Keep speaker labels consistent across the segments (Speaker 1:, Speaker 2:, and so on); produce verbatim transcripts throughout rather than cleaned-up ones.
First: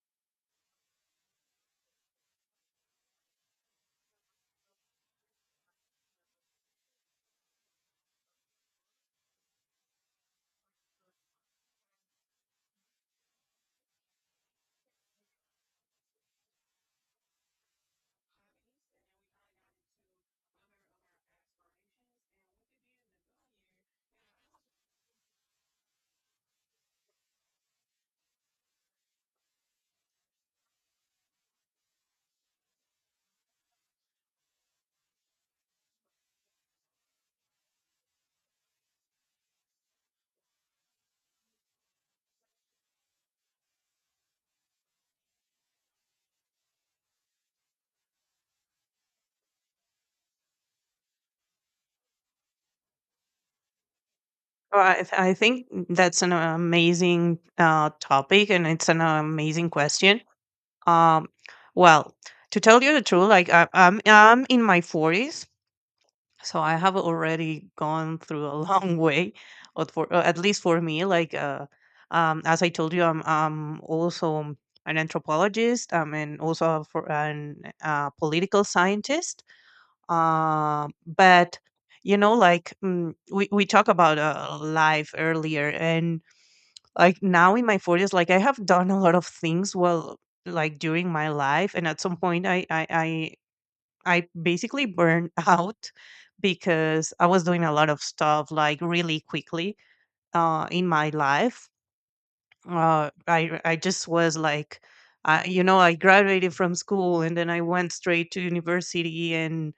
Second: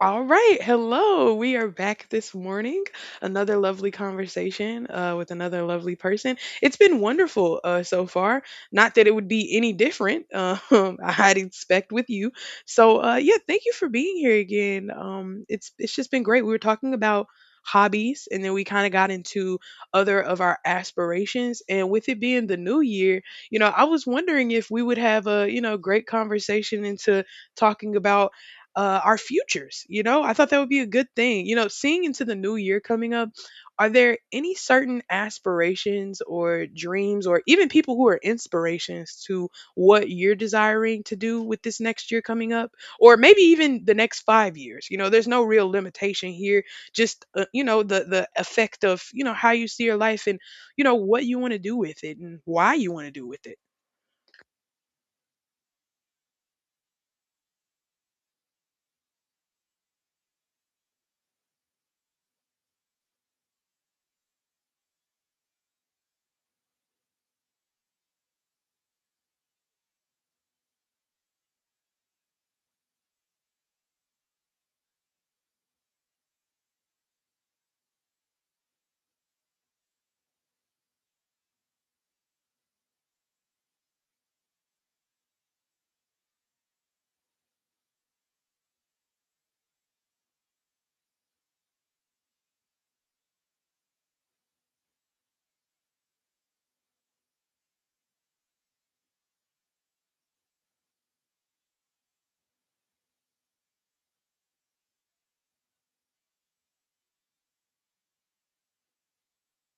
Speaker 1: All right, hello. We are back this morning. Another lovely conversation uh, with another lovely person. It's been wonderful uh, so far. Not that it would be any different, uh, um, I'd expect with you. So uh, yeah, thank you for being here again. Um, it's it's just been great. We were talking about hobbies, and then we kind of got into other of our aspirations. And with it being the new year, you know, I was wondering if we would have a you know great conversation into talking about uh, our futures. You know, I thought that would be a good thing. You know, seeing into the new year coming up, are there any certain aspirations or dreams or even people who are inspirations to what you're desiring to do with this next year coming up, or maybe even the next five years. You know there's no real limitation here, just uh, you know the the effect of you know how you see your life and you know what you want to do with it and why you want to do with it.
Speaker 2: Our And then we probably got into other of our aspirations and what could be in the good year. Oh, I, th- I think that's an amazing uh, topic, and it's an amazing question. Um, well, to tell you the truth, like I, I'm I'm in my forties, so I have already gone through a long way, or for uh, at least for me. Like, uh, um, as I told you, I'm I'm also an anthropologist. I'm an also for an uh, political scientist. Um, but you know, like mm, we we talk about uh, life earlier, and like now in my forties, like I have done a lot of things. Well, like during my life, and at some point, I I I I basically burned out because I was doing a lot of stuff like really quickly uh, in my life. Uh, I I just was like, uh, you know, I graduated from school and then I went straight to university. And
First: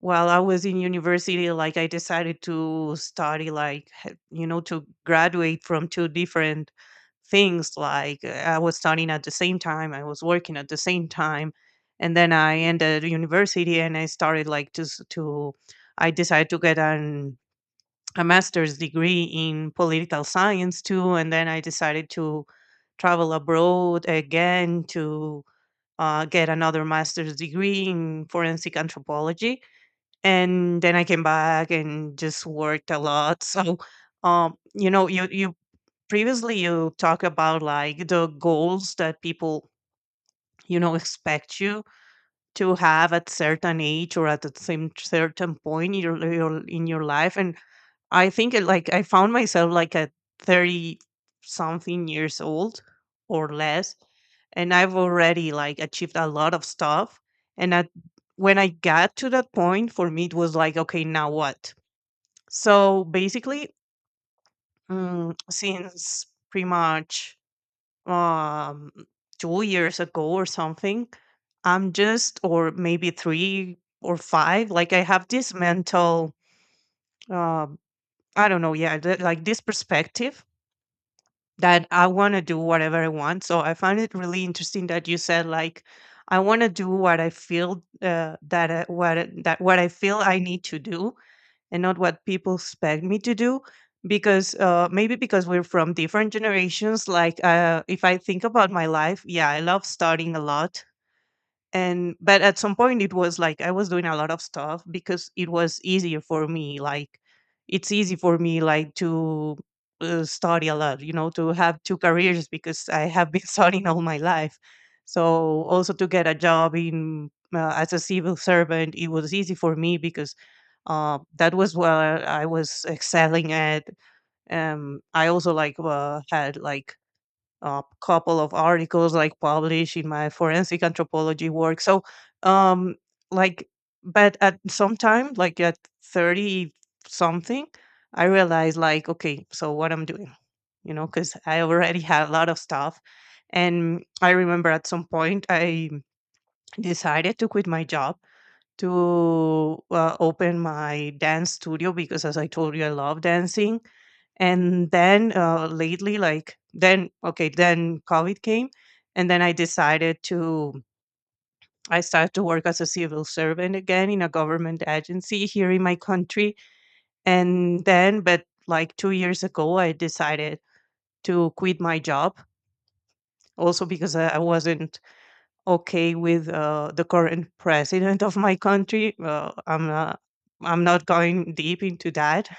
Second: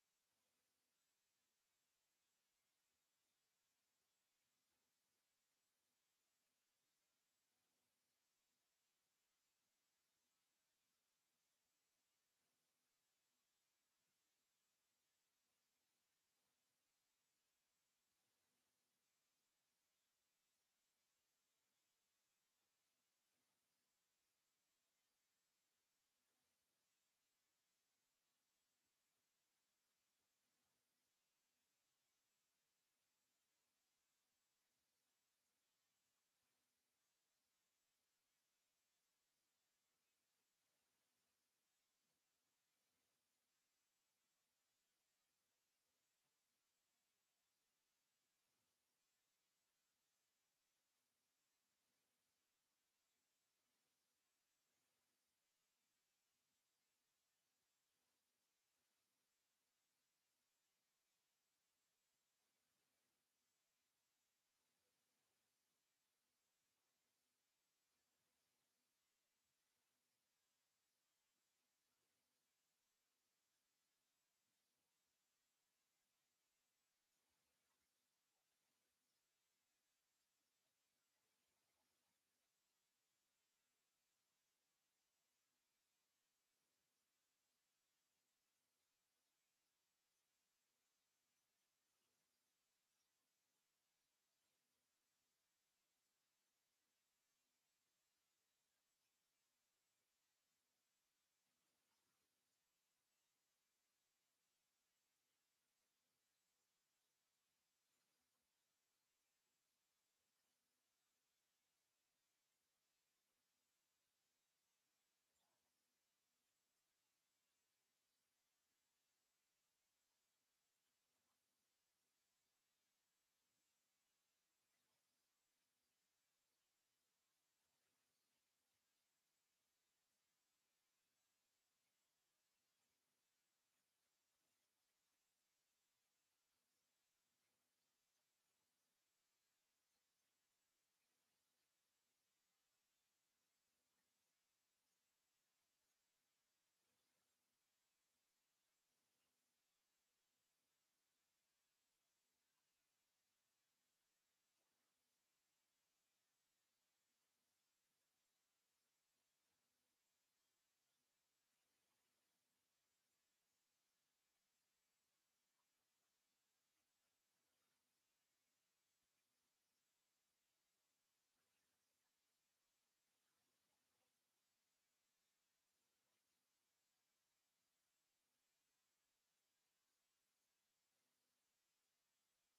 Speaker 2: while I was in university, like I decided to study, like, h- you know, to graduate from two different things. Like, uh, I was studying at the same time, I was working at the same time. And then I ended university and I started, like, to, s- to I decided to get an, a master's degree in political science too. And then I decided to travel abroad again to uh, get another master's degree in forensic anthropology, and then I came back and just worked a lot. So, um, you know, you you previously you talk about like the goals that people, you know, expect you to have at certain age or at the same certain point in your, your in your life. And I think it, like I found myself like at thirty something years old or less, and I've already like achieved a lot of stuff. And at, when I got to that point, for me, it was like, okay, now what? So basically, mm, since pretty much um, two years ago or something, I'm just, or maybe three or five, like I have this mental, um, I don't know, yeah, th- like this perspective that I want to do whatever I want. So I find it really interesting that you said, like, I want to do what I feel uh, that I, what I- that what I feel I need to do, and not what people expect me to do, because uh, maybe because we're from different generations. Like, uh, if I think about my life, yeah, I love studying a lot. And but at some point it was like I was doing a lot of stuff because it was easier for me. Like, it's easy for me, like, to uh, study a lot, you know, to have two careers, because I have been studying all my life. So also to get a job in, uh, as a civil servant, it was easy for me because uh, that was where I was excelling at. Um, I also like uh, had like a couple of articles like published in my forensic anthropology work. So, um, like, but at some time, like at thirty something, I realized like, okay, so what I'm doing, you know, because I already had a lot of stuff. And I remember at some point I decided to quit my job to uh, open my dance studio, because as I told you, I love dancing. And then uh, lately, like, then okay, then COVID came, and then I decided to, I started to work as a civil servant again in a government agency here in my country. And then, but like two years ago, I decided to quit my job, also because i I wasn't okay with uh, the current president of my country. Uh, I'm not. I'm not going deep into that,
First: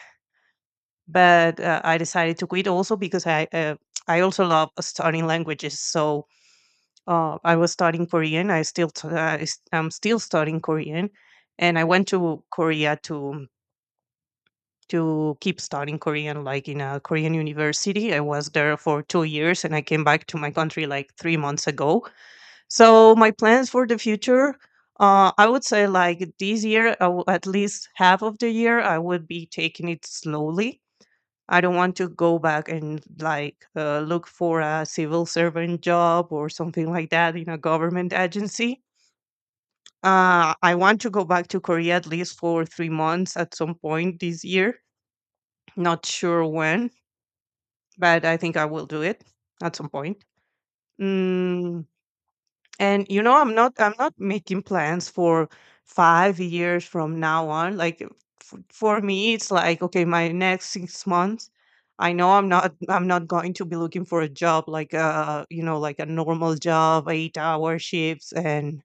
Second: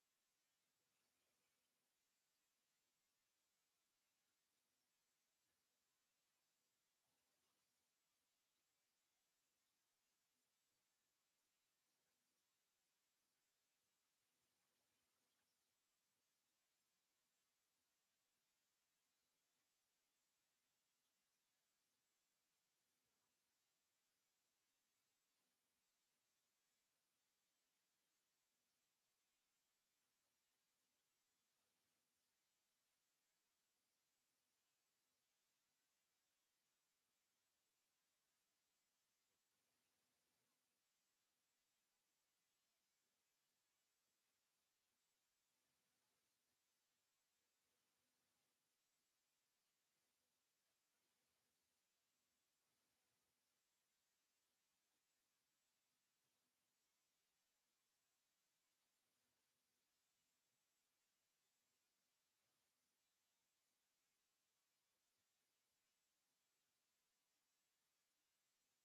Speaker 2: but uh, I decided to quit also because I uh, I also love studying languages. So uh, I was studying Korean. I still t- uh, is- I'm still studying Korean, and I went to Korea to to keep studying Korean, like in a Korean university. I was there for two years, and I came back to my country like three months ago. So my plans for the future, uh, I would say like this year, I w- at least half of the year, I would be taking it slowly. I don't want to go back and like uh, look for a civil servant job or something like that in a government agency. Uh, I want to go back to Korea at least for three months at some point this year. Not sure when, but I think I will do it at some point. Mm, And you know, I'm not I'm not making plans for five years from now on. Like f- for me it's like, okay, my next six months, I know I'm not I'm not going to be looking for a job like, uh, you know, like a normal job, eight-hour shifts, and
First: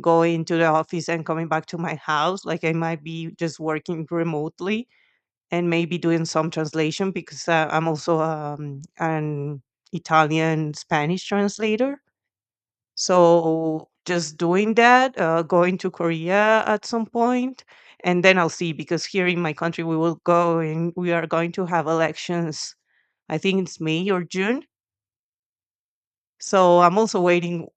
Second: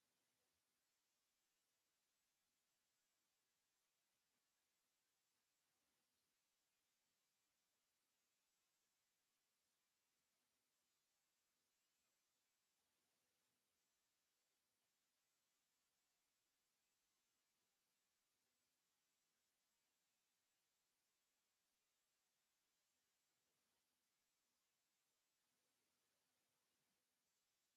Speaker 2: going to the office and coming back to my house. Like I might be just working remotely, and maybe doing some translation, because uh, I'm also um an Italian Spanish translator. So just doing that, uh, going to Korea at some point, and then I'll see, because here in my country we will go, and we are going to have elections. I think it's May or June. So I'm also waiting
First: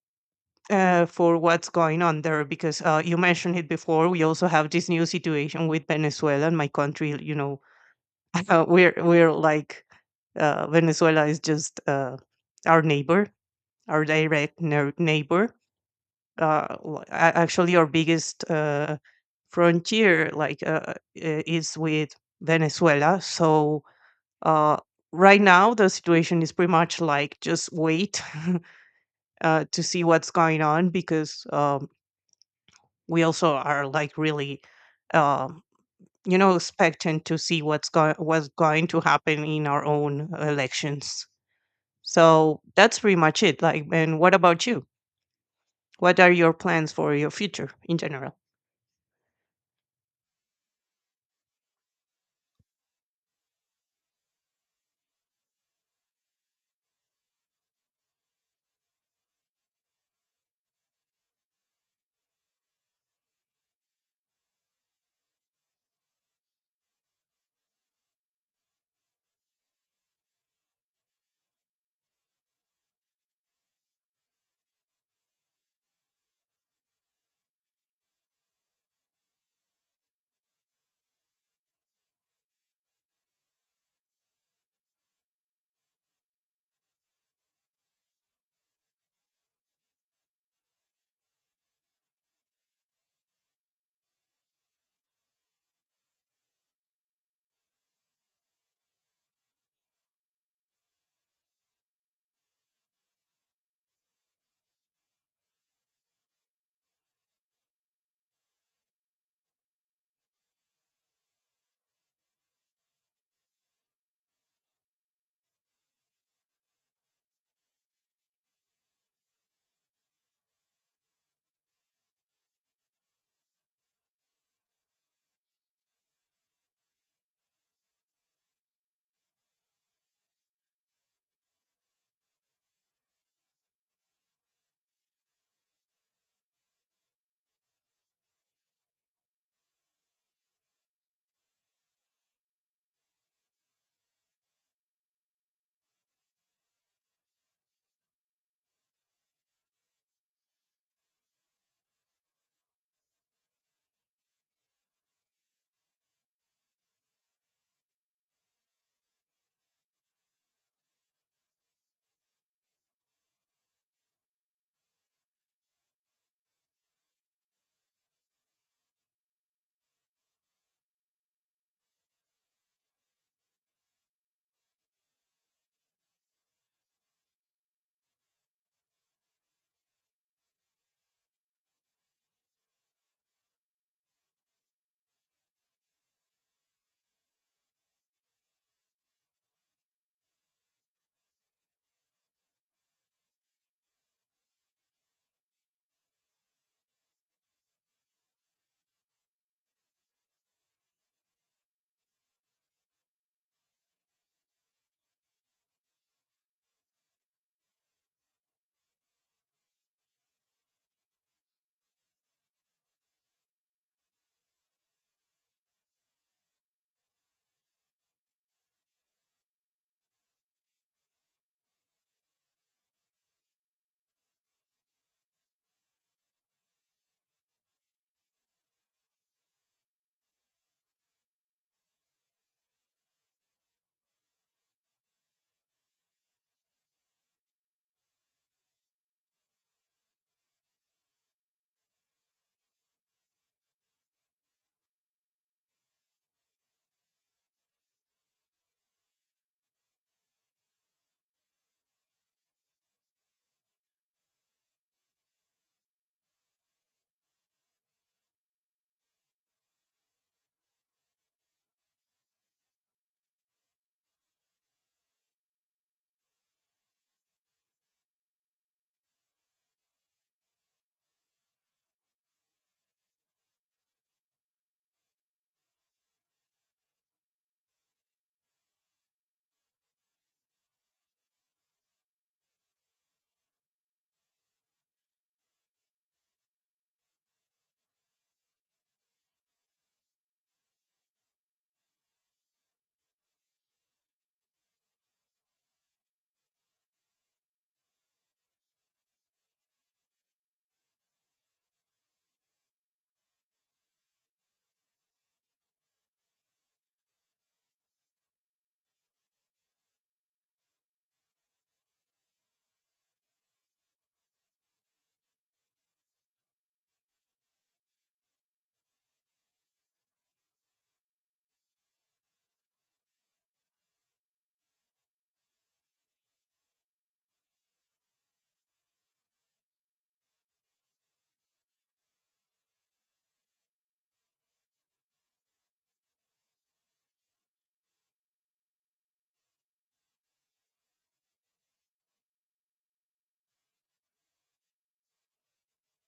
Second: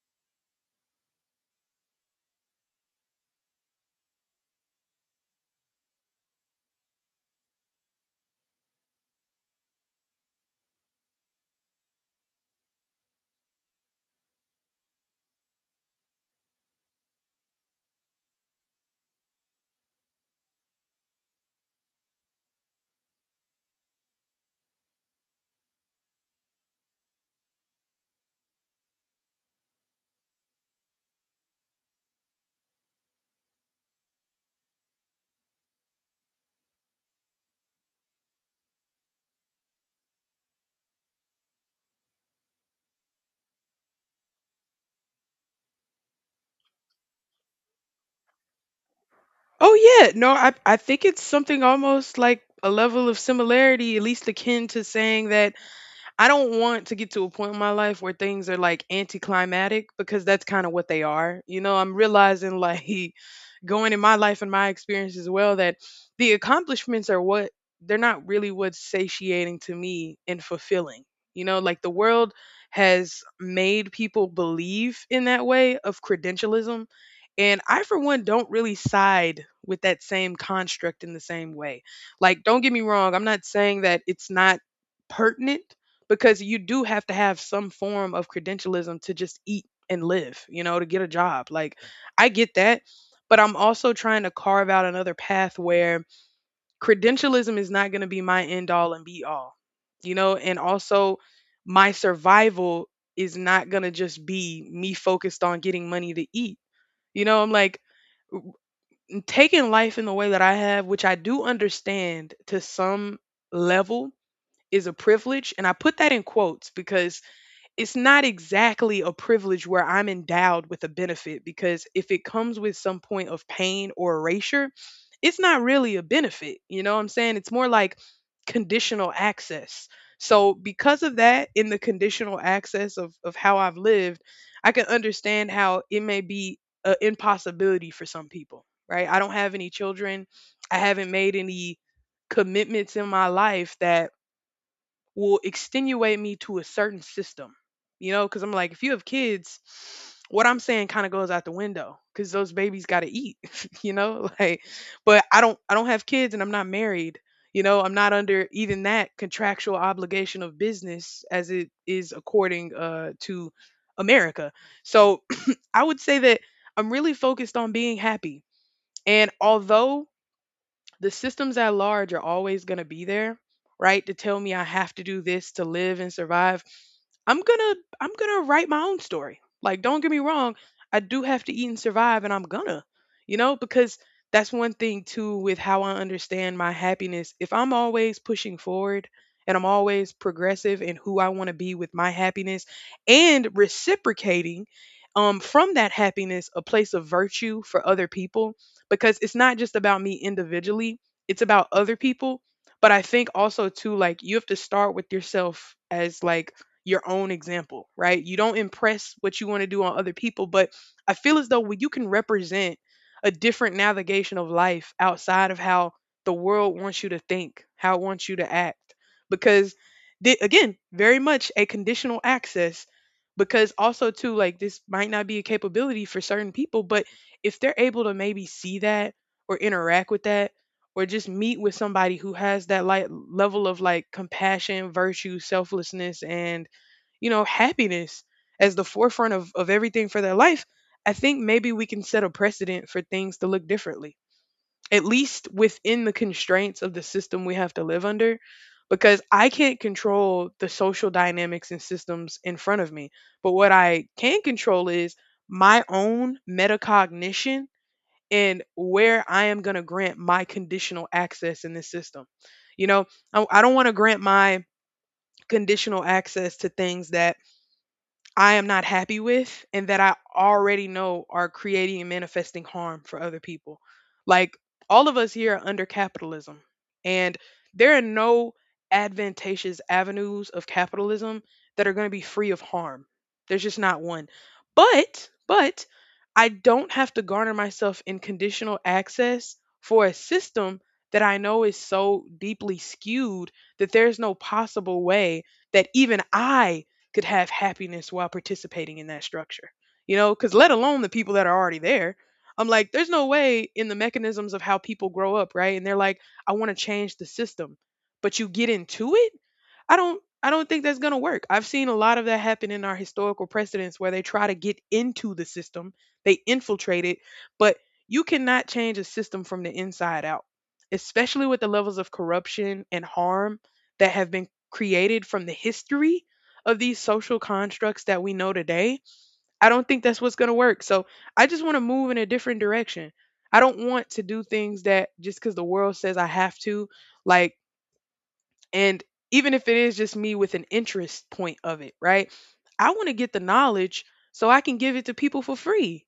Speaker 2: uh, for what's going on there, because uh, you mentioned it before. We also have this new situation with Venezuela and my country. You know, uh, we're we're like uh, Venezuela is just uh, our neighbor, our direct neigh- neighbor, uh, w- a- actually our biggest uh, frontier, like, uh, i- is with Venezuela. So uh, right now the situation is pretty much like just wait uh, to see what's going on, because um, we also are like really, um, you know, expectant to see what's going what's going to happen in our own elections. So that's pretty much it. Like, and what about you? What are your plans for your future in general?
Speaker 1: Oh yeah, no, I I think it's something almost like a level of similarity, at least akin to saying that I don't want to get to a point in my life where things are like anticlimactic, because that's kind of what they are. You know, I'm realizing like going in my life and my experience as well that the accomplishments are what, they're not really what's satiating to me and fulfilling. You know, like the world has made people believe in that way of credentialism. And I, for one, don't really side with that same construct in the same way. Like, don't get me wrong, I'm not saying that it's not pertinent, because you do have to have some form of credentialism to just eat and live, you know, to get a job. Like, I get that. But I'm also trying to carve out another path where credentialism is not going to be my end all and be all, you know, and also my survival is not going to just be me focused on getting money to eat. You know, I'm like w- taking life in the way that I have, which I do understand to some level is a privilege. And I put that in quotes because it's not exactly a privilege where I'm endowed with a benefit, because if it comes with some point of pain or erasure, it's not really a benefit. You know what I'm saying? It's more like conditional access. So, because of that, in the conditional access of, of how I've lived, I can understand how it may be an impossibility for some people, right? I don't have any children. I haven't made any commitments in my life that will extenuate me to a certain system, you know, because I'm like, if you have kids, what I'm saying kind of goes out the window because those babies got to eat, you know, like, but I don't, I don't have kids and I'm not married. You know, I'm not under even that contractual obligation of business as it is according uh, to America. So I would say that I'm really focused on being happy. And although the systems at large are always going to be there, right? To tell me I have to do this to live and survive. I'm gonna I'm gonna write my own story. Like, don't get me wrong, I do have to eat and survive, and I'm gonna, you know, because that's one thing too with how I understand my happiness. If I'm always pushing forward and I'm always progressive in who I want to be with my happiness and reciprocating um, from that happiness a place of virtue for other people, because it's not just about me individually, it's about other people. But I think also too, like you have to start with yourself as like your own example, right? You don't impress what you want to do on other people, but I feel as though when you can represent a different navigation of life outside of how the world wants you to think, how it wants you to act, because, the, again, very much a conditional access. Because also too, like this might not be a capability for certain people, but if they're able to maybe see that or interact with that or just meet with somebody who has that like level of like compassion, virtue, selflessness and, you know, happiness as the forefront of, of everything for their life, I think maybe we can set a precedent for things to look differently, at least within the constraints of the system we have to live under. Because I can't control the social dynamics and systems in front of me. But what I can control is my own metacognition and where I am going to grant my conditional access in this system. You know, I, I don't want to grant my conditional access to things that I am not happy with and that I already know are creating and manifesting harm for other people. Like all of us here are under capitalism, and there are no advantageous avenues of capitalism that are going to be free of harm. There's just not one. But but I don't have to garner myself in conditional access for a system that I know is so deeply skewed that there's no possible way that even I could have happiness while participating in that structure. You know, because let alone the people that are already there. I'm like, there's no way in the mechanisms of how people grow up, right? And they're like, I want to change the system, but you get into it. I don't. I don't think that's gonna work. I've seen a lot of that happen in our historical precedents where they try to get into the system, they infiltrate it, but you cannot change a system from the inside out, especially with the levels of corruption and harm that have been created from the history of these social constructs that we know today. I don't think that's what's going to work. So I just want to move in a different direction. I don't want to do things that just because the world says I have to, like, and even if it is just me with an interest point of it, right? I want to get the knowledge so I can give it to people for free.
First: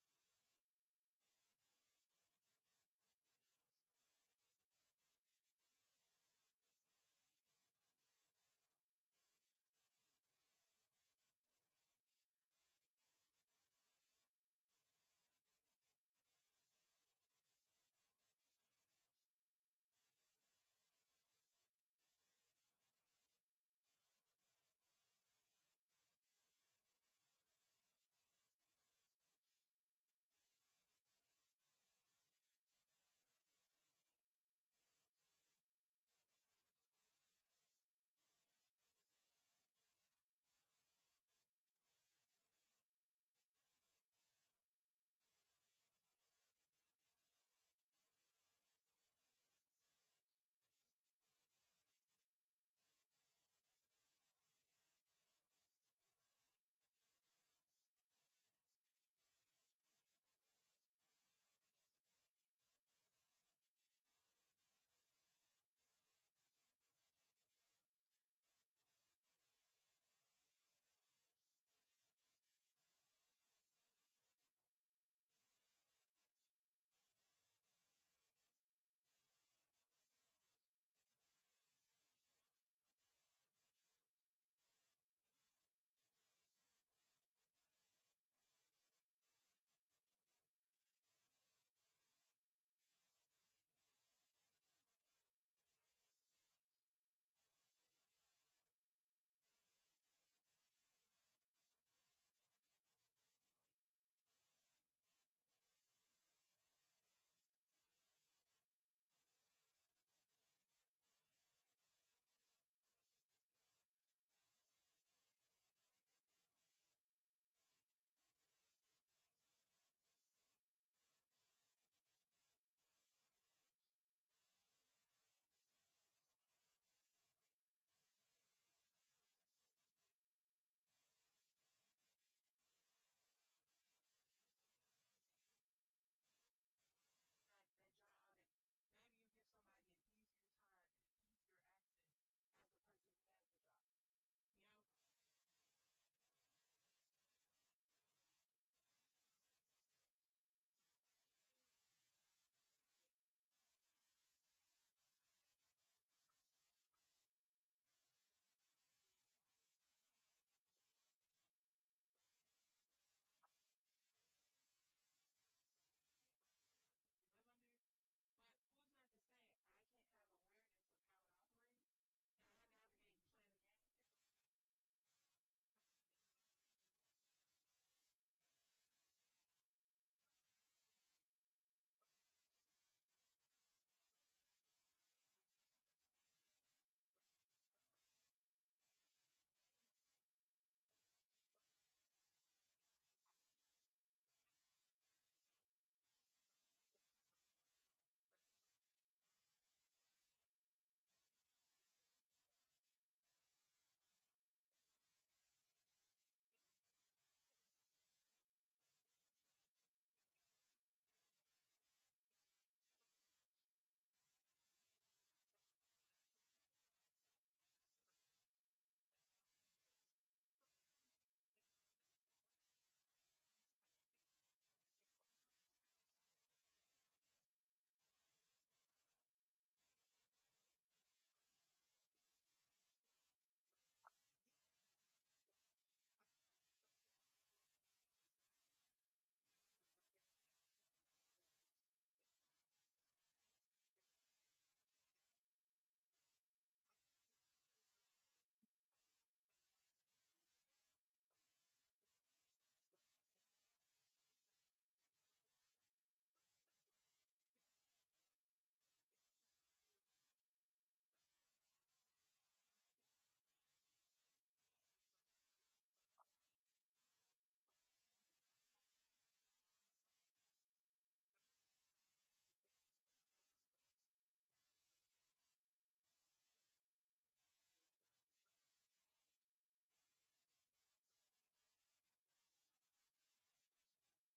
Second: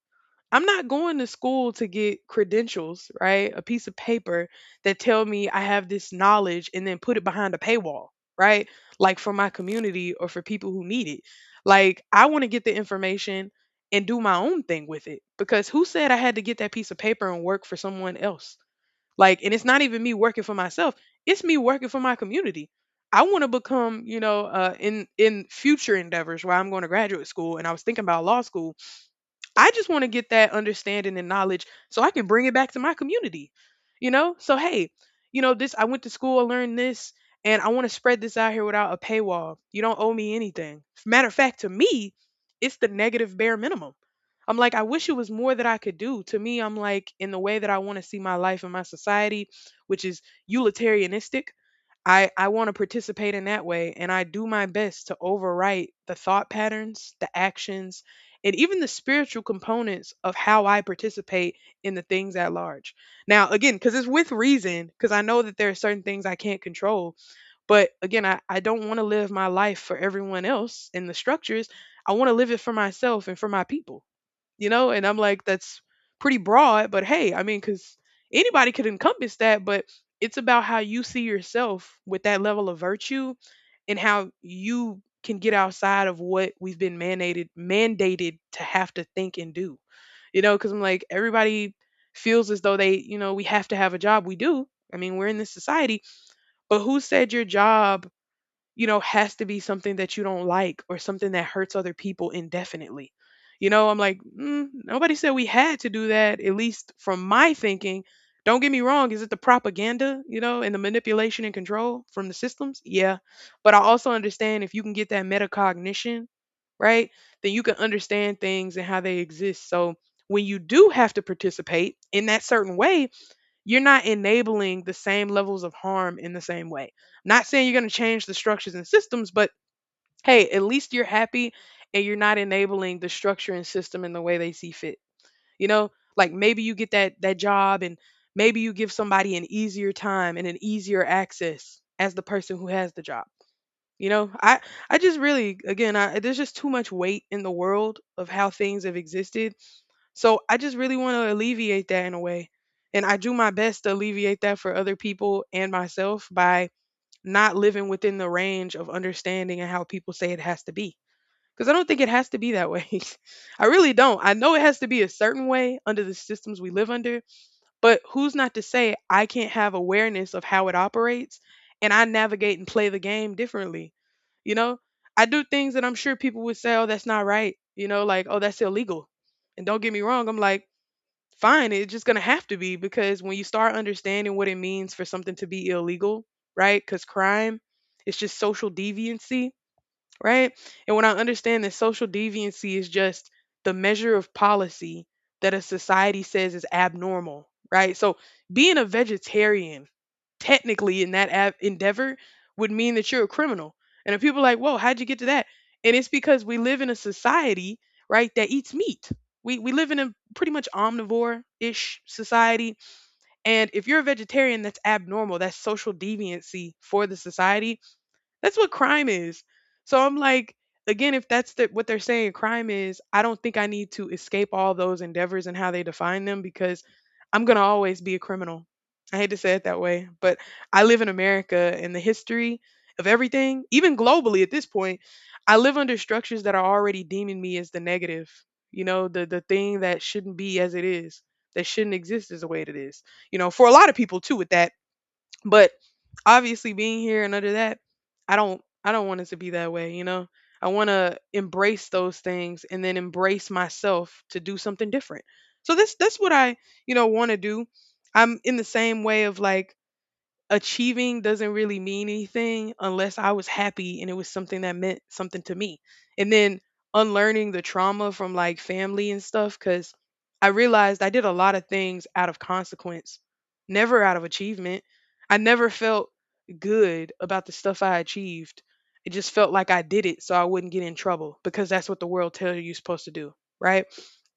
Speaker 1: I'm not going to school to get credentials, right? A piece of paper that tell me I have this knowledge and then put it behind a paywall, right? Like for my community or for people who need it. Like I want to get the information and do my own thing with it, because who said I had to get that piece of paper and work for someone else? Like, and it's not even me working for myself, it's me working for my community. I want to become, you know, uh, in in future endeavors where I'm going to graduate school, and I was thinking about law school. I just want to get that understanding and knowledge so I can bring it back to my community. You know? So hey, you know, this, I went to school, I learned this, and I want to spread this out here without a paywall. You don't owe me anything. Matter of fact, to me, it's the negative bare minimum. I'm like, I wish it was more that I could do. To me, I'm like, in the way that I want to see my life and my society, which is utilitarianistic, I I want to participate in that way, and I do my best to overwrite the thought patterns, the actions, and even the spiritual components of how I participate in the things at large. Now, again, because it's with reason, because I know that there are certain things I can't control. But again, I, I don't want to live my life for everyone else and the structures. I want to live it for myself and for my people. You know, and I'm like, that's pretty broad, but hey, I mean, because anybody could encompass that, but it's about how you see yourself with that level of virtue and how you can get outside of what we've been mandated mandated to have to think and do. You know, because I'm like, everybody feels as though they, you know, we have to have a job, we do, I mean, we're in this society, but who said your job, you know, has to be something that you don't like or something that hurts other people indefinitely. You know, I'm like, mm, nobody said we had to do that, at least from my thinking. Don't get me wrong, is it the propaganda, you know, and the manipulation and control from the systems? Yeah. But I also understand, if you can get that metacognition, right, then you can understand things and how they exist. So when you do have to participate in that certain way, you're not enabling the same levels of harm in the same way. Not saying you're going to change the structures and systems, but hey, at least you're happy and you're not enabling the structure and system in the way they see fit. You know, like maybe you get that that job, and maybe you give somebody an easier time and an easier access as the person who has the job. You know, I I just really, again, I, there's just too much weight in the world of how things have existed, so I just really want to alleviate that in a way. And I do my best to alleviate that for other people and myself by not living within the range of understanding and how people say it has to be. Because I don't think it has to be that way. I really don't. I know it has to be a certain way under the systems we live under, but who's not to say I can't have awareness of how it operates and I navigate and play the game differently? You know, I do things that I'm sure people would say, oh, that's not right. You know, like, oh, that's illegal. And don't get me wrong, I'm like, fine, it's just gonna have to be, because when you start understanding what it means for something to be illegal, right? Because crime, it's just social deviancy, right? And when I understand that social deviancy is just the measure of policy that a society says is abnormal, right? So being a vegetarian, technically in that ab- endeavor, would mean that you're a criminal. And if people are like, whoa, how'd you get to that? And it's because we live in a society, right, that eats meat. We, we live in a pretty much omnivore ish society. And if you're a vegetarian, that's abnormal. That's social deviancy for the society. That's what crime is. So I'm like, again, if that's the, what they're saying crime is, I don't think I need to escape all those endeavors and how they define them, because I'm going to always be a criminal. I hate to say it that way, but I live in America, and the history of everything, even globally at this point, I live under structures that are already deeming me as the negative, you know, the the thing that shouldn't be as it is, that shouldn't exist as the way it is. You know, for a lot of people too with that. But obviously, being here and under that, i don't i don't want it to be that way, you know. I want to embrace those things and then embrace myself to do something different. So this that's what I, you know, want to do. I'm in the same way of like, achieving doesn't really mean anything unless I was happy and it was something that meant something to me. And then unlearning the trauma from like family and stuff, because I realized I did a lot of things out of consequence, never out of achievement. I never felt good about the stuff I achieved. It just felt like I did it so I wouldn't get in trouble, because that's what the world tells you you're supposed to do, right?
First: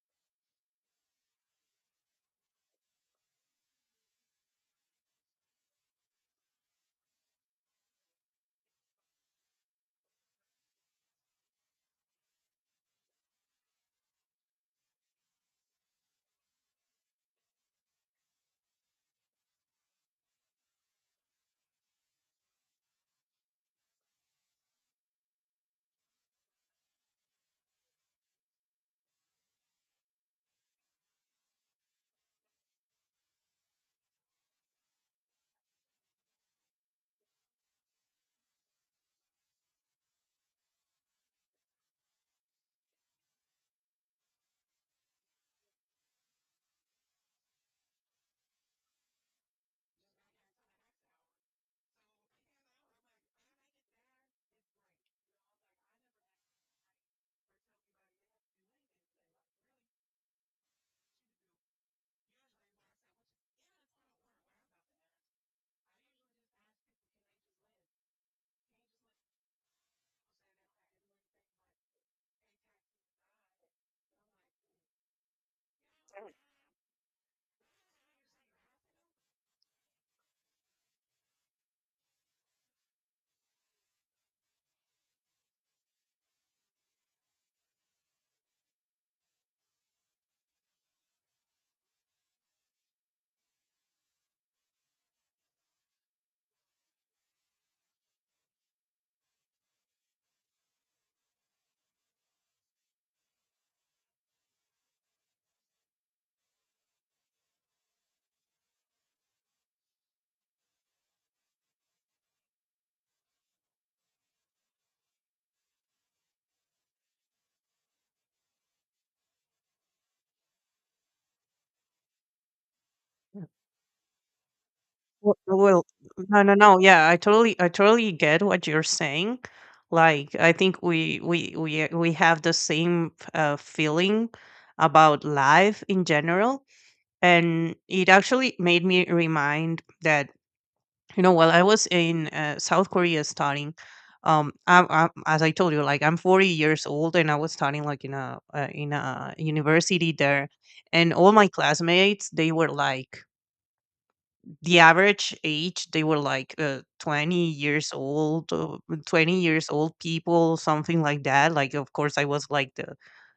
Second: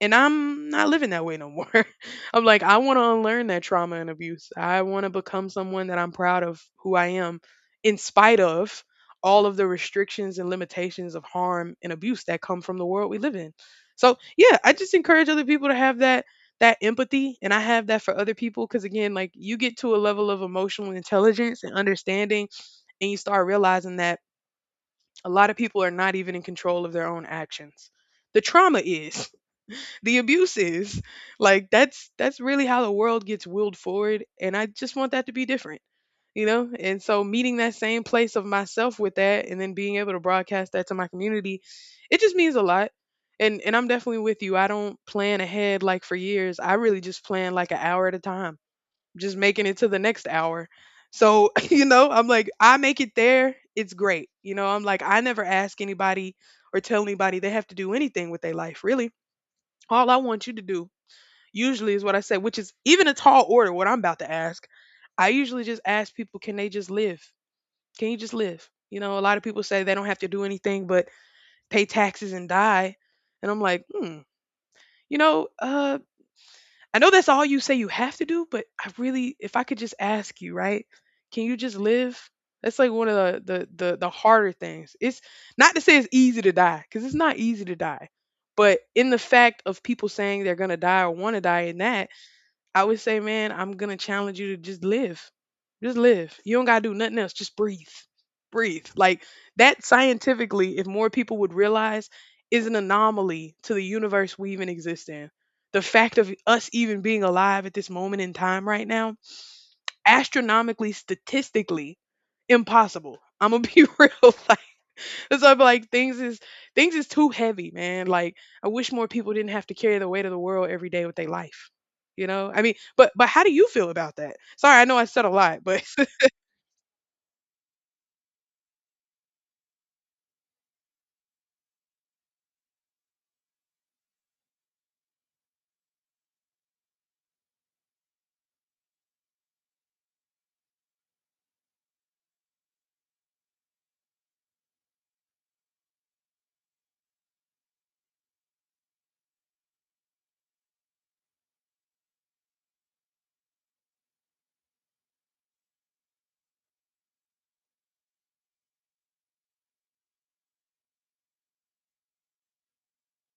Speaker 1: And I'm not living that way no more. I'm like, I want to unlearn that trauma and abuse. I want to become someone that I'm proud of who I am, in spite of all of the restrictions and limitations of harm and abuse that come from the world we live in. So yeah, I just encourage other people to have that that empathy, and I have that for other people, because again, like, you get to a level of emotional intelligence and understanding, and you start realizing that a lot of people are not even in control of their own actions. The trauma is. The abuse is. Like, that's that's really how the world gets willed forward, and I just want that to be different. You know? And so meeting that same place of myself with that, and then being able to broadcast that to my community, it just means a lot. And and I'm definitely with you. I don't plan ahead like for years. I really just plan like an hour at a time. Just making it to the next hour. So, you know, I'm like, I make it there, it's great. You know, I'm like, I never ask anybody or tell anybody they have to do anything with their life. Really, all I want you to do, usually, is what I say, which is even a tall order, what I'm about to ask. I usually just ask people, can they just live? Can you just live? You know, a lot of people say they don't have to do anything but pay taxes and die. And I'm like, hmm, you know, uh, I know that's all you say you have to do, but I really, if I could just ask you, right? Can you just live? That's like one of the the the, the harder things. It's not to say it's easy to die, because it's not easy to die. But in the fact of people saying they're gonna die or want to die in that, I would say, man, I'm gonna challenge you to just live. Just live. You don't gotta do nothing else. Just breathe. Breathe. Like, that scientifically, if more people would realize, is an anomaly to the universe we even exist in. The fact of us even being alive at this moment in time right now, astronomically, statistically, impossible. I'm gonna be real. Like, so I'm like, things is things is too heavy, man. Like, I wish more people didn't have to carry the weight of the world every day with their life. You know? I mean, but but how
Speaker 2: Yeah.
Speaker 1: do you feel about that? Sorry, I know I said a
Speaker 2: W
Speaker 1: lot, but...
Speaker 2: well, no, no, no, yeah, I totally I totally get what you're saying. Like, I think we we we uh, we have the same, uh, feeling about life in general, and it actually made me remind that, you know, while I was in, uh, South Korea studying, um, I I as I told you, like, I'm forty years old, and I was studying, like, in a, uh, in a university there, and all my classmates, they were like the average age, they were like uh, twenty years old, uh, twenty years old people, something like that. Like, of course I was like the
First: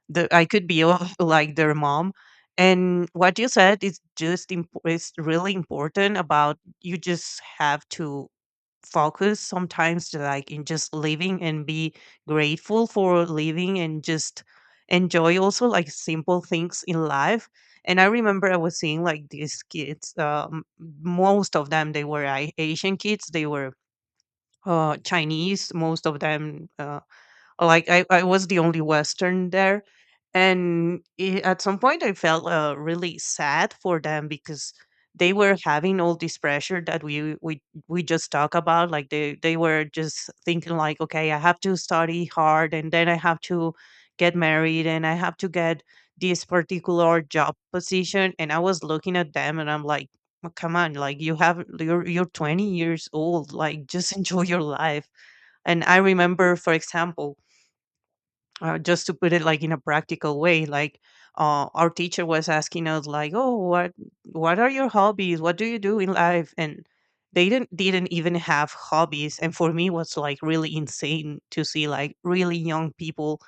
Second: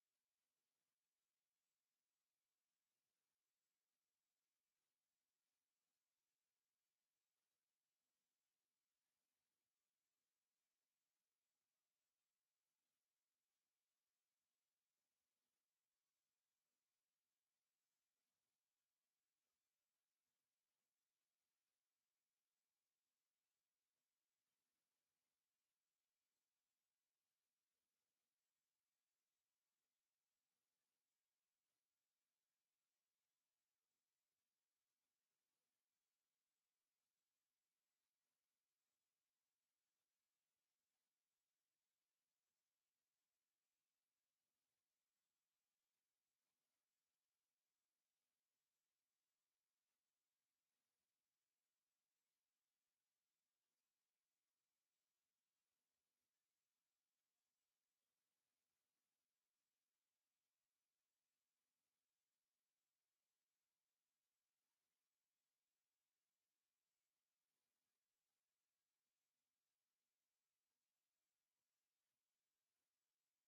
Speaker 2: the I could be uh, like their mom. And what you said is just imp- is really important, about you just have to focus sometimes to like in just living, and be grateful for living, and just enjoy also like simple things in life. And I remember I was seeing like these kids, um, most of them, they were I Asian kids. They were uh, Chinese, most of them. Uh, like, I, I was the only Western there, and I at some point I felt uh, really sad for them, because they were having all this pressure that we we we just talk about. Like, they they were just thinking like, okay, I have to study hard, and then I have to get married, and I have to get this particular job position. And I was looking at them, and I'm like, "Oh, come on, like you have you're you're twenty years old, like just enjoy your life." And I remember, for example, uh, just to put it like in a practical way, like uh, our teacher was asking us like, oh, what what are your hobbies, what do you do in life, and they didn't didn't even have hobbies. And for me it was like really insane to see like really young people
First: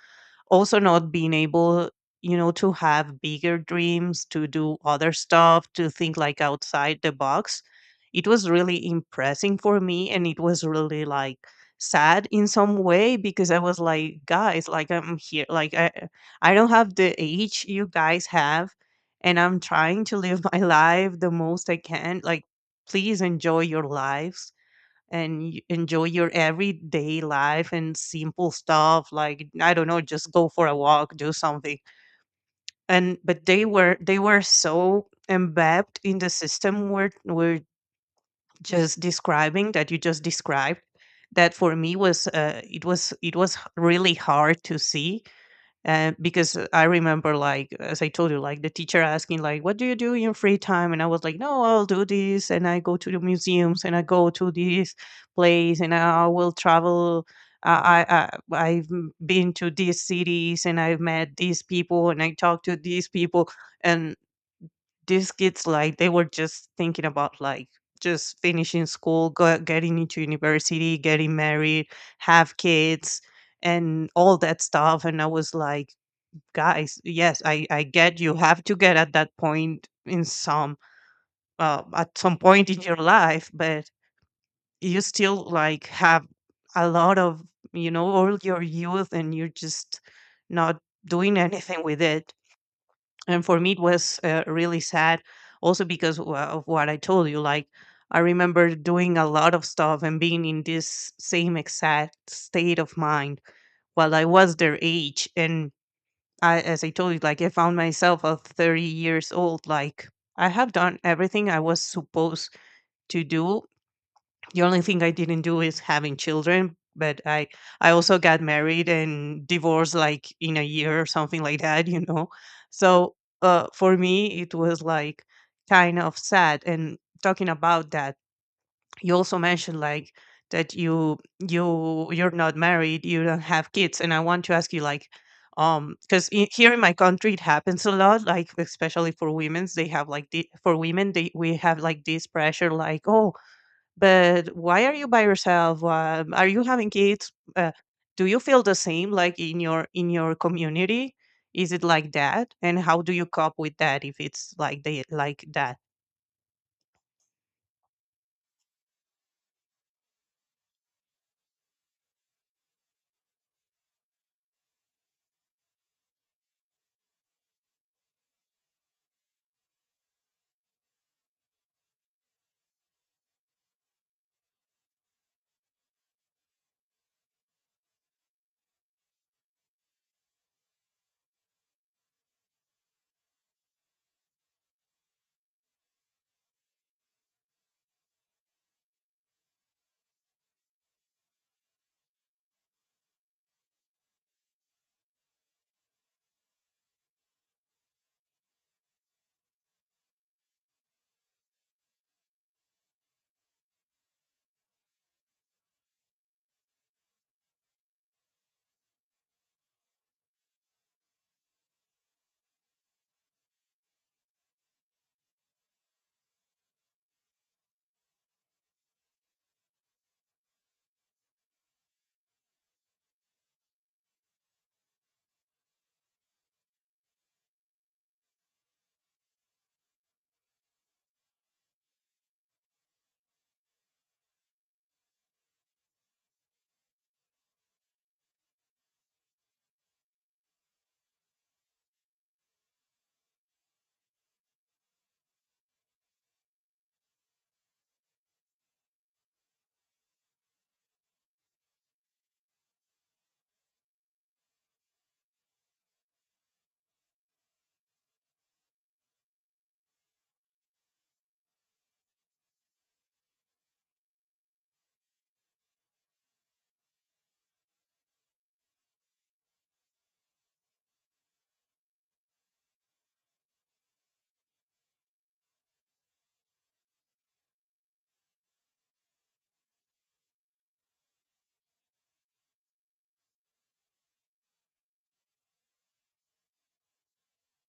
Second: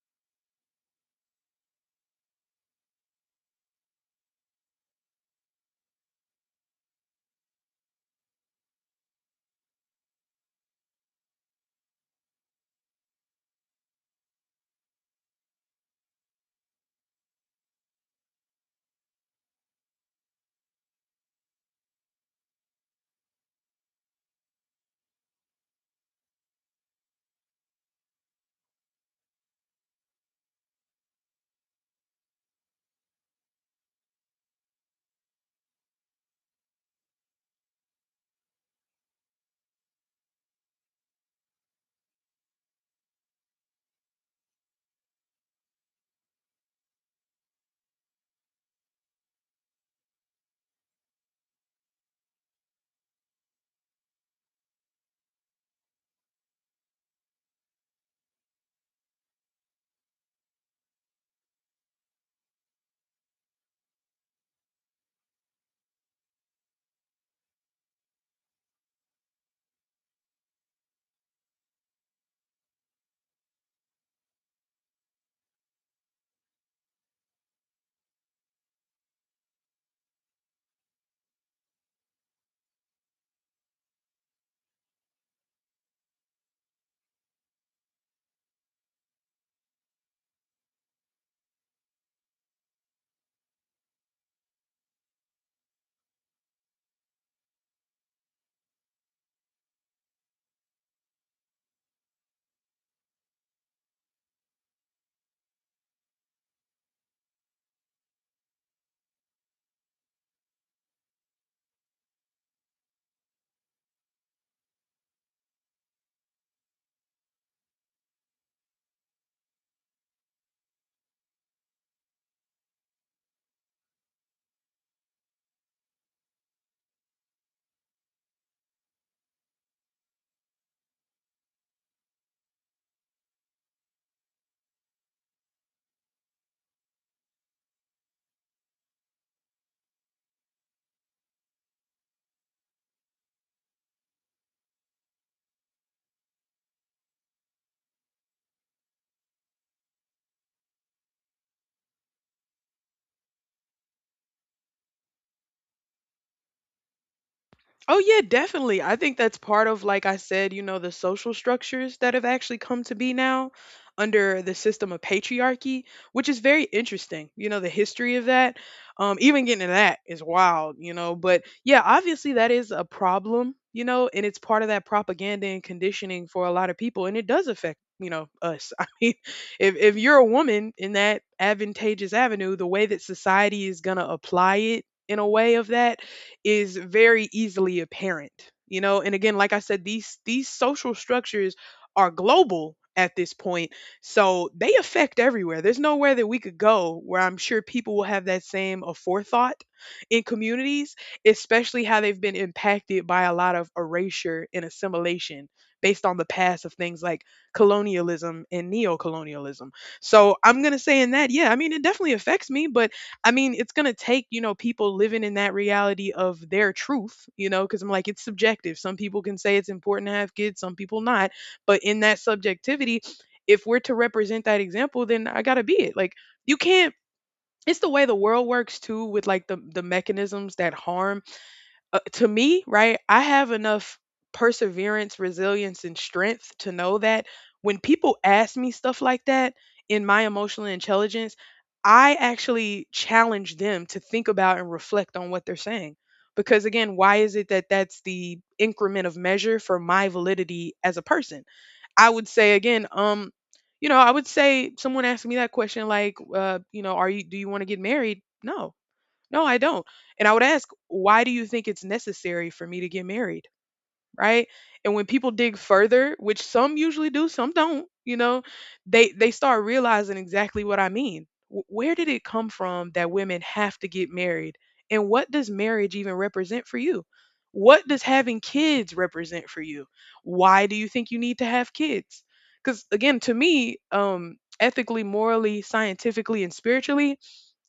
Speaker 2: also not being able, you know, to have bigger dreams, to do other stuff, to think like outside the box. It was really impressing for me, and it was really like sad in some way, because I was like, guys, like, I'm here, like, i i don't have the age you guys have, and I'm trying to live my life the most I can. Like, please enjoy your lives, and y- enjoy your everyday life and simple stuff, like, I don't know, just go for a walk, do something. And but they were, they were so embedded in the system we're we're just describing that you just described, that for me was uh, it was it was h- really hard to see. And because uh, I remember, like as I told you, like the teacher asking, like, "What do you do in your free time?" And I was like, "No, I'll do this, and I go to the museums, and I go to this place, and I will travel. I, I I- I've m- been to these cities, and I've met these people, and I talked to these people." And these kids, like, they were just thinking about like just finishing school, go, getting into university, getting married, have kids, and all that stuff. And I was like, guys, yes, I I get you have to get at that point in some uh, at some point in your life, but you still like have a lot of, you know, all your youth, and you're just not doing anything with it. And for me it was uh, really sad, also because wha- of what I told you. Like, I remember doing a lot of stuff and being in this same exact state of mind while I was their age. And I, as I told you, like I found myself at thirty years old. Like, I have done everything I was supposed to do. The only thing I didn't do is having children. But I, I also got married and divorced like in a year or something like that, you know. So uh, for me, it was like kind of sad. And talking about that, you also mentioned like that you you you're not married, you don't have kids, and I want to ask you like, um because here in my country it happens a lot, like especially for women's, they have like the, for women they, we have like this pressure, like, oh, but why are you by yourself, uh, are you having kids, uh, do you feel the same, like in your in your community, is it like that, and how do you cope with that if it's like they like that?
Speaker 1: Oh yeah, definitely. I think that's part of, like I said, you know, the social structures that have actually come to be now under the system of patriarchy, which is very interesting. You know, the history of that. Um, even getting to that is wild, you know. But yeah, obviously that is a problem, you know, and it's part of that propaganda and conditioning for a lot of people, and it does affect, you know, us. I mean, if if you're a woman in that advantageous avenue, the way that society is gonna apply it in a way of that is very easily apparent. You know, and again, like I said, these these social structures are global at this point, so they affect everywhere. There's nowhere that we could go where I'm sure people will have that same aforethought in communities, especially how they've been impacted by a lot of erasure and assimilation based on the past of things like colonialism and neocolonialism. So I'm going to say in that, yeah, I mean, it definitely affects me. But I mean, it's gonna take, you know, people living in that reality of their truth, you know, because I'm like, it's subjective. Some people can say it's important to have kids, some people not. But in that subjectivity, if we're to represent that example, then I gotta be it. Like, you can't. It's the way the world works too, with like the the mechanisms that harm. Uh, to me, right, I have enough perseverance, resilience, and strength to know that when people ask me stuff like that, in my emotional intelligence, I actually challenge them to think about and reflect on what they're saying. Because again, why is it that that's the increment of measure for my validity as a person? I would say again, um, you know, I would say, someone asked me that question like, uh, you know, are you do you want to get married? No, no, I don't. And I would ask, why do you think it's necessary for me to get married? Right? And when people dig further, which some usually do, some don't, you know, they they start realizing exactly what I mean. Wh- Where did it come from that women have to get married? And what does marriage even represent for you? What does having kids represent for you? Why do you think you need to have kids? Cuz again, to me, um ethically, morally, scientifically, and spiritually,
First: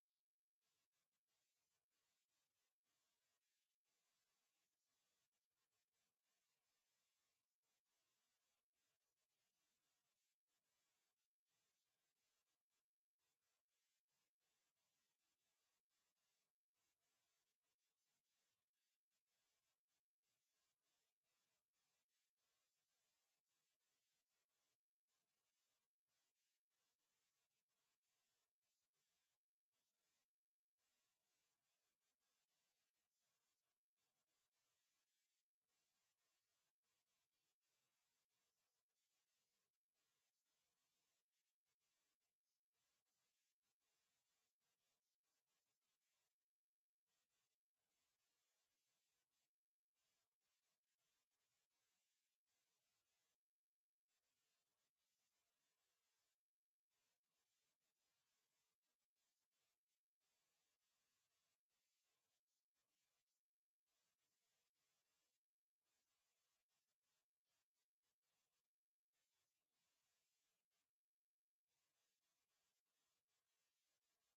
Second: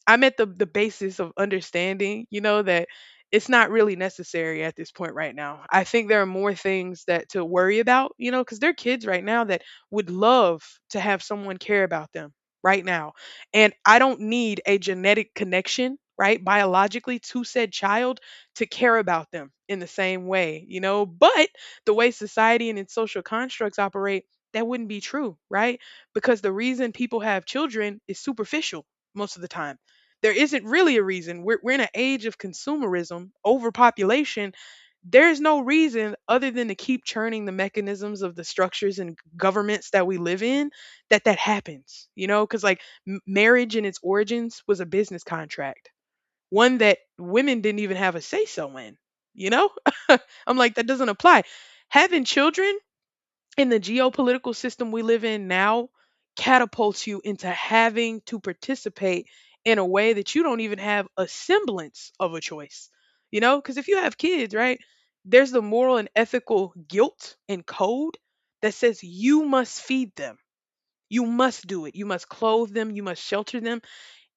Speaker 1: I'm at the the basis of understanding, you know, that it's not really necessary at this point right now. I think there are more things that to worry about, you know, because there are kids right now that would love to have someone care about them right now. And I don't need a genetic connection, right, biologically to said child to care about them in the same way, you know. But the way society and its social constructs operate, that wouldn't be true, right? Because the reason people have children is superficial most of the time there isn't really a reason. We're, we're in an age of consumerism, overpopulation. There's no reason other than to keep churning the mechanisms of the structures and governments that we live in that that happens, you know? Because like m- marriage in its origins was a business contract, one that women didn't even have a say so in, you know? I'm like, that doesn't apply. Having children in the geopolitical system we live in now catapults you into having to participate in a way that you don't even have a semblance of a choice. You know, because if you have kids, right, there's the moral and ethical guilt and code that says you must feed them, you must do it, you must clothe them, you must shelter them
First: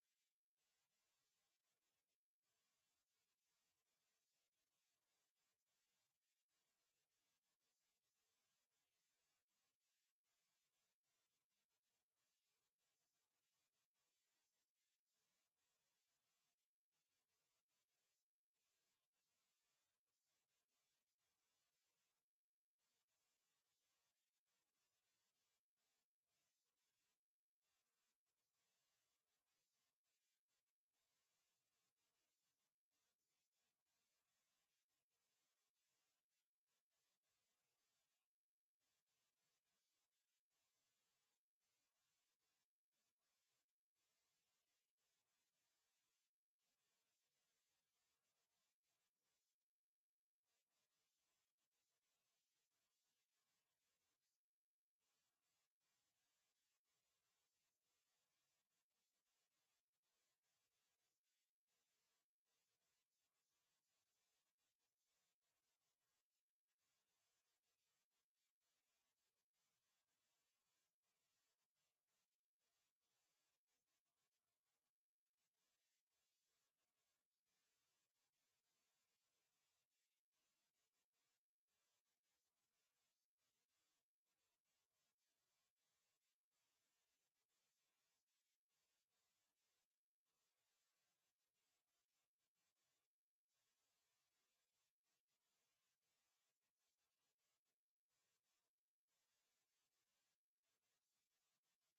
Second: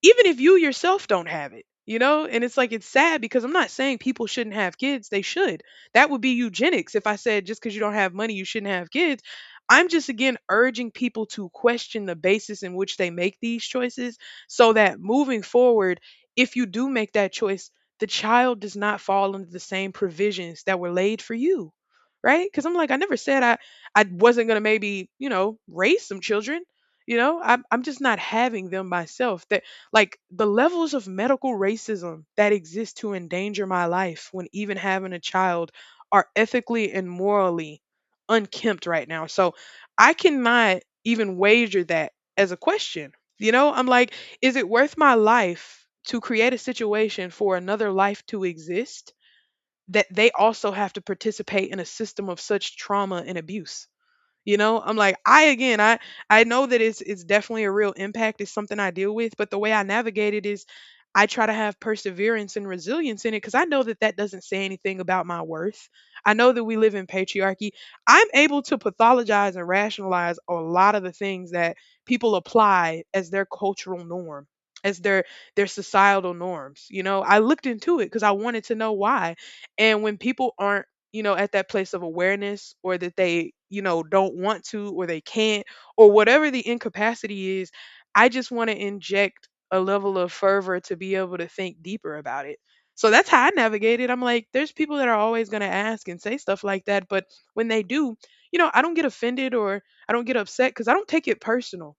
Speaker 1: even if you yourself don't have it, you know. And it's like it's sad because I'm not saying people shouldn't have kids, they should. That would be eugenics if I said just because you don't have money you shouldn't have kids. I'm just again urging people to question the basis in which they make these choices so that moving forward, if you do make that choice, the child does not fall under the same provisions that were laid for you, right? Because I'm like, I never said i i wasn't going to, maybe, you know, raise some children. you know I'm, I'm just not having them myself. That, like, the levels of medical racism that exist to endanger my life when even having a child are ethically and morally unkempt right now. So I cannot even wager that as a question. You know, I'm like, is it worth my life to create a situation for another life to exist that they also have to participate in a system of such trauma and abuse? You know, I'm like, I again, I I know that it's it's definitely a real impact. It's something I deal with, but the way I navigate it is I try to have perseverance and resilience in it because I know that that doesn't say anything about my worth. I know that we live in patriarchy. I'm able to pathologize and rationalize a lot of the things that people apply as their cultural norm, as their their societal norms. You know, I looked into it because I wanted to know why. And when people aren't, you know, at that place of awareness, or that they, you know, don't want to, or they can't, or whatever the incapacity is, I just want to inject a level of fervor to be able to think deeper about it. So that's how I navigate it. I'm like, there's people that are always going to ask and say stuff like that. But when they do, you know, I don't get offended, or I don't get upset because I don't take it personal.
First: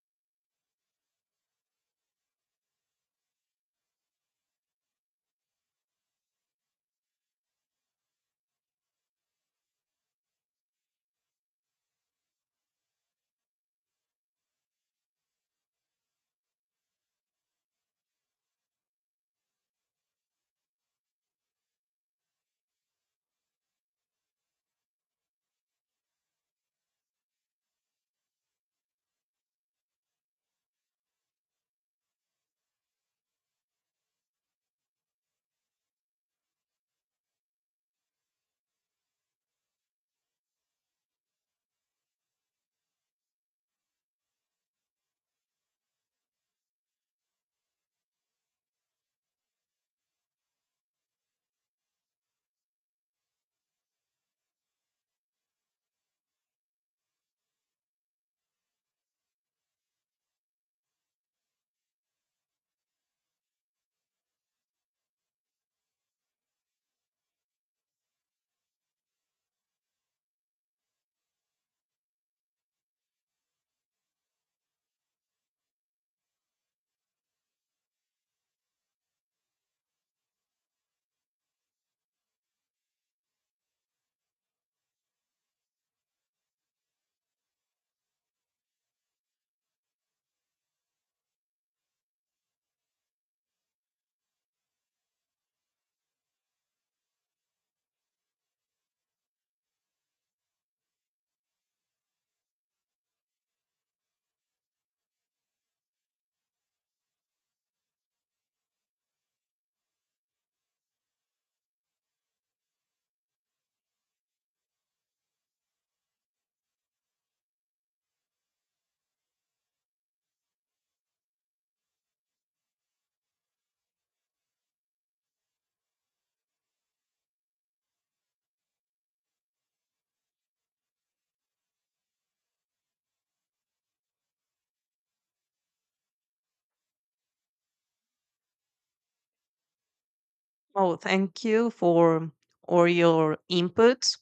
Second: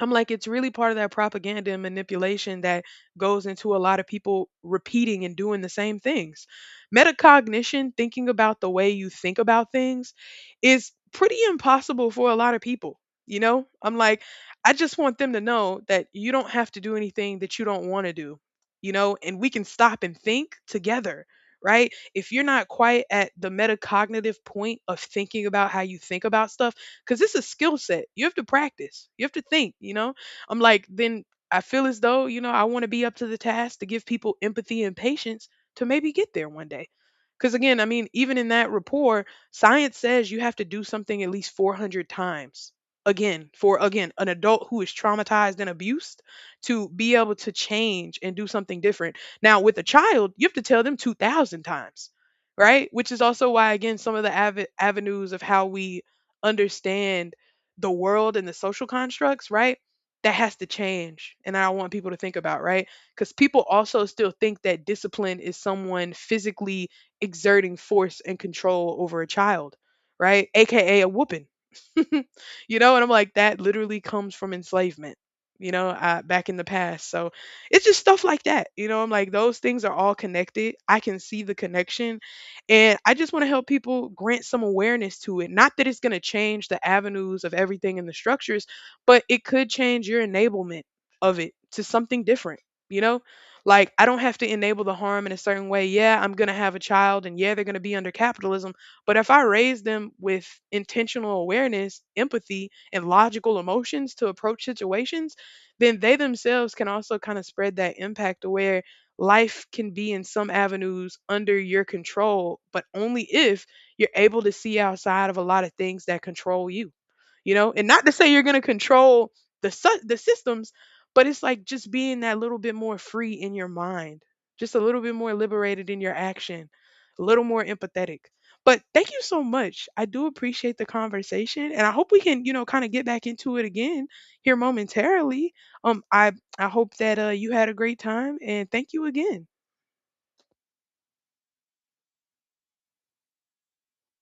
Speaker 1: I'm like, it's really part of that propaganda and manipulation that goes into a lot of people repeating and doing the same things. Metacognition, thinking about the way you think about things, is pretty impossible for a lot of people. You know, I'm like, I just want them to know that you don't have to do anything that you don't want to do, you know, and we can stop and think together, right? If you're not quite at the metacognitive point of thinking about how you think about stuff, because this is skill set. You have to practice. You have to think. You know, I'm like, then I feel as though, you know, I want to be up to the task to give people empathy and patience to maybe get there one day. Because again, I mean, even in that rapport, science says you have to do something at least four hundred times. Again, for, again, an adult who is traumatized and abused to be able to change and do something different. Now, with a child, you have to tell them two thousand times, right? Which is also why, again, some of the ave- avenues of how we understand the world and the social constructs, right? That has to change. And I want people to think about, right? Because people also still think that discipline is someone physically exerting force and control over a child, right? AKA a a whooping. You know, and I'm like, that literally comes from enslavement, you know, uh, back in the past. So it's just stuff like that. You know, I'm like, those things are all connected. I can see the connection and I just want to help people grant some awareness to it. Not that it's going to change the avenues of everything in the structures, but it could change your enablement of it to something different, you know? Like, I don't have to enable the harm in a certain way. Yeah, I'm going to have a child, and yeah, they're going to be under capitalism. But if I raise them with intentional awareness, empathy, and logical emotions to approach situations, then they themselves can also kind of spread that impact aware life can be in some avenues under your control, but only if you're able to see outside of a lot of things that control you. You know, and not to say you're going to control the su- the systems, but it's like just being that little bit more free in your mind, just a little bit more liberated in your action, a little more empathetic. But thank you so much. I do appreciate the conversation and I hope we can, you know, kind of get back into it again here momentarily. Um I I hope that uh, you had a great time and thank you again.
Speaker 2: Oh, thank you for all your inputs.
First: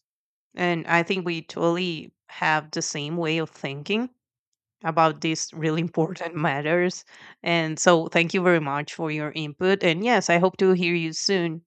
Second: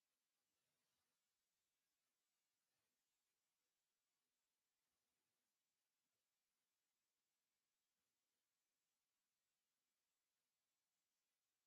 Speaker 2: And I think we totally have the same way of thinking about these really important matters. And so thank you very much for your input. And yes, I hope to hear you soon.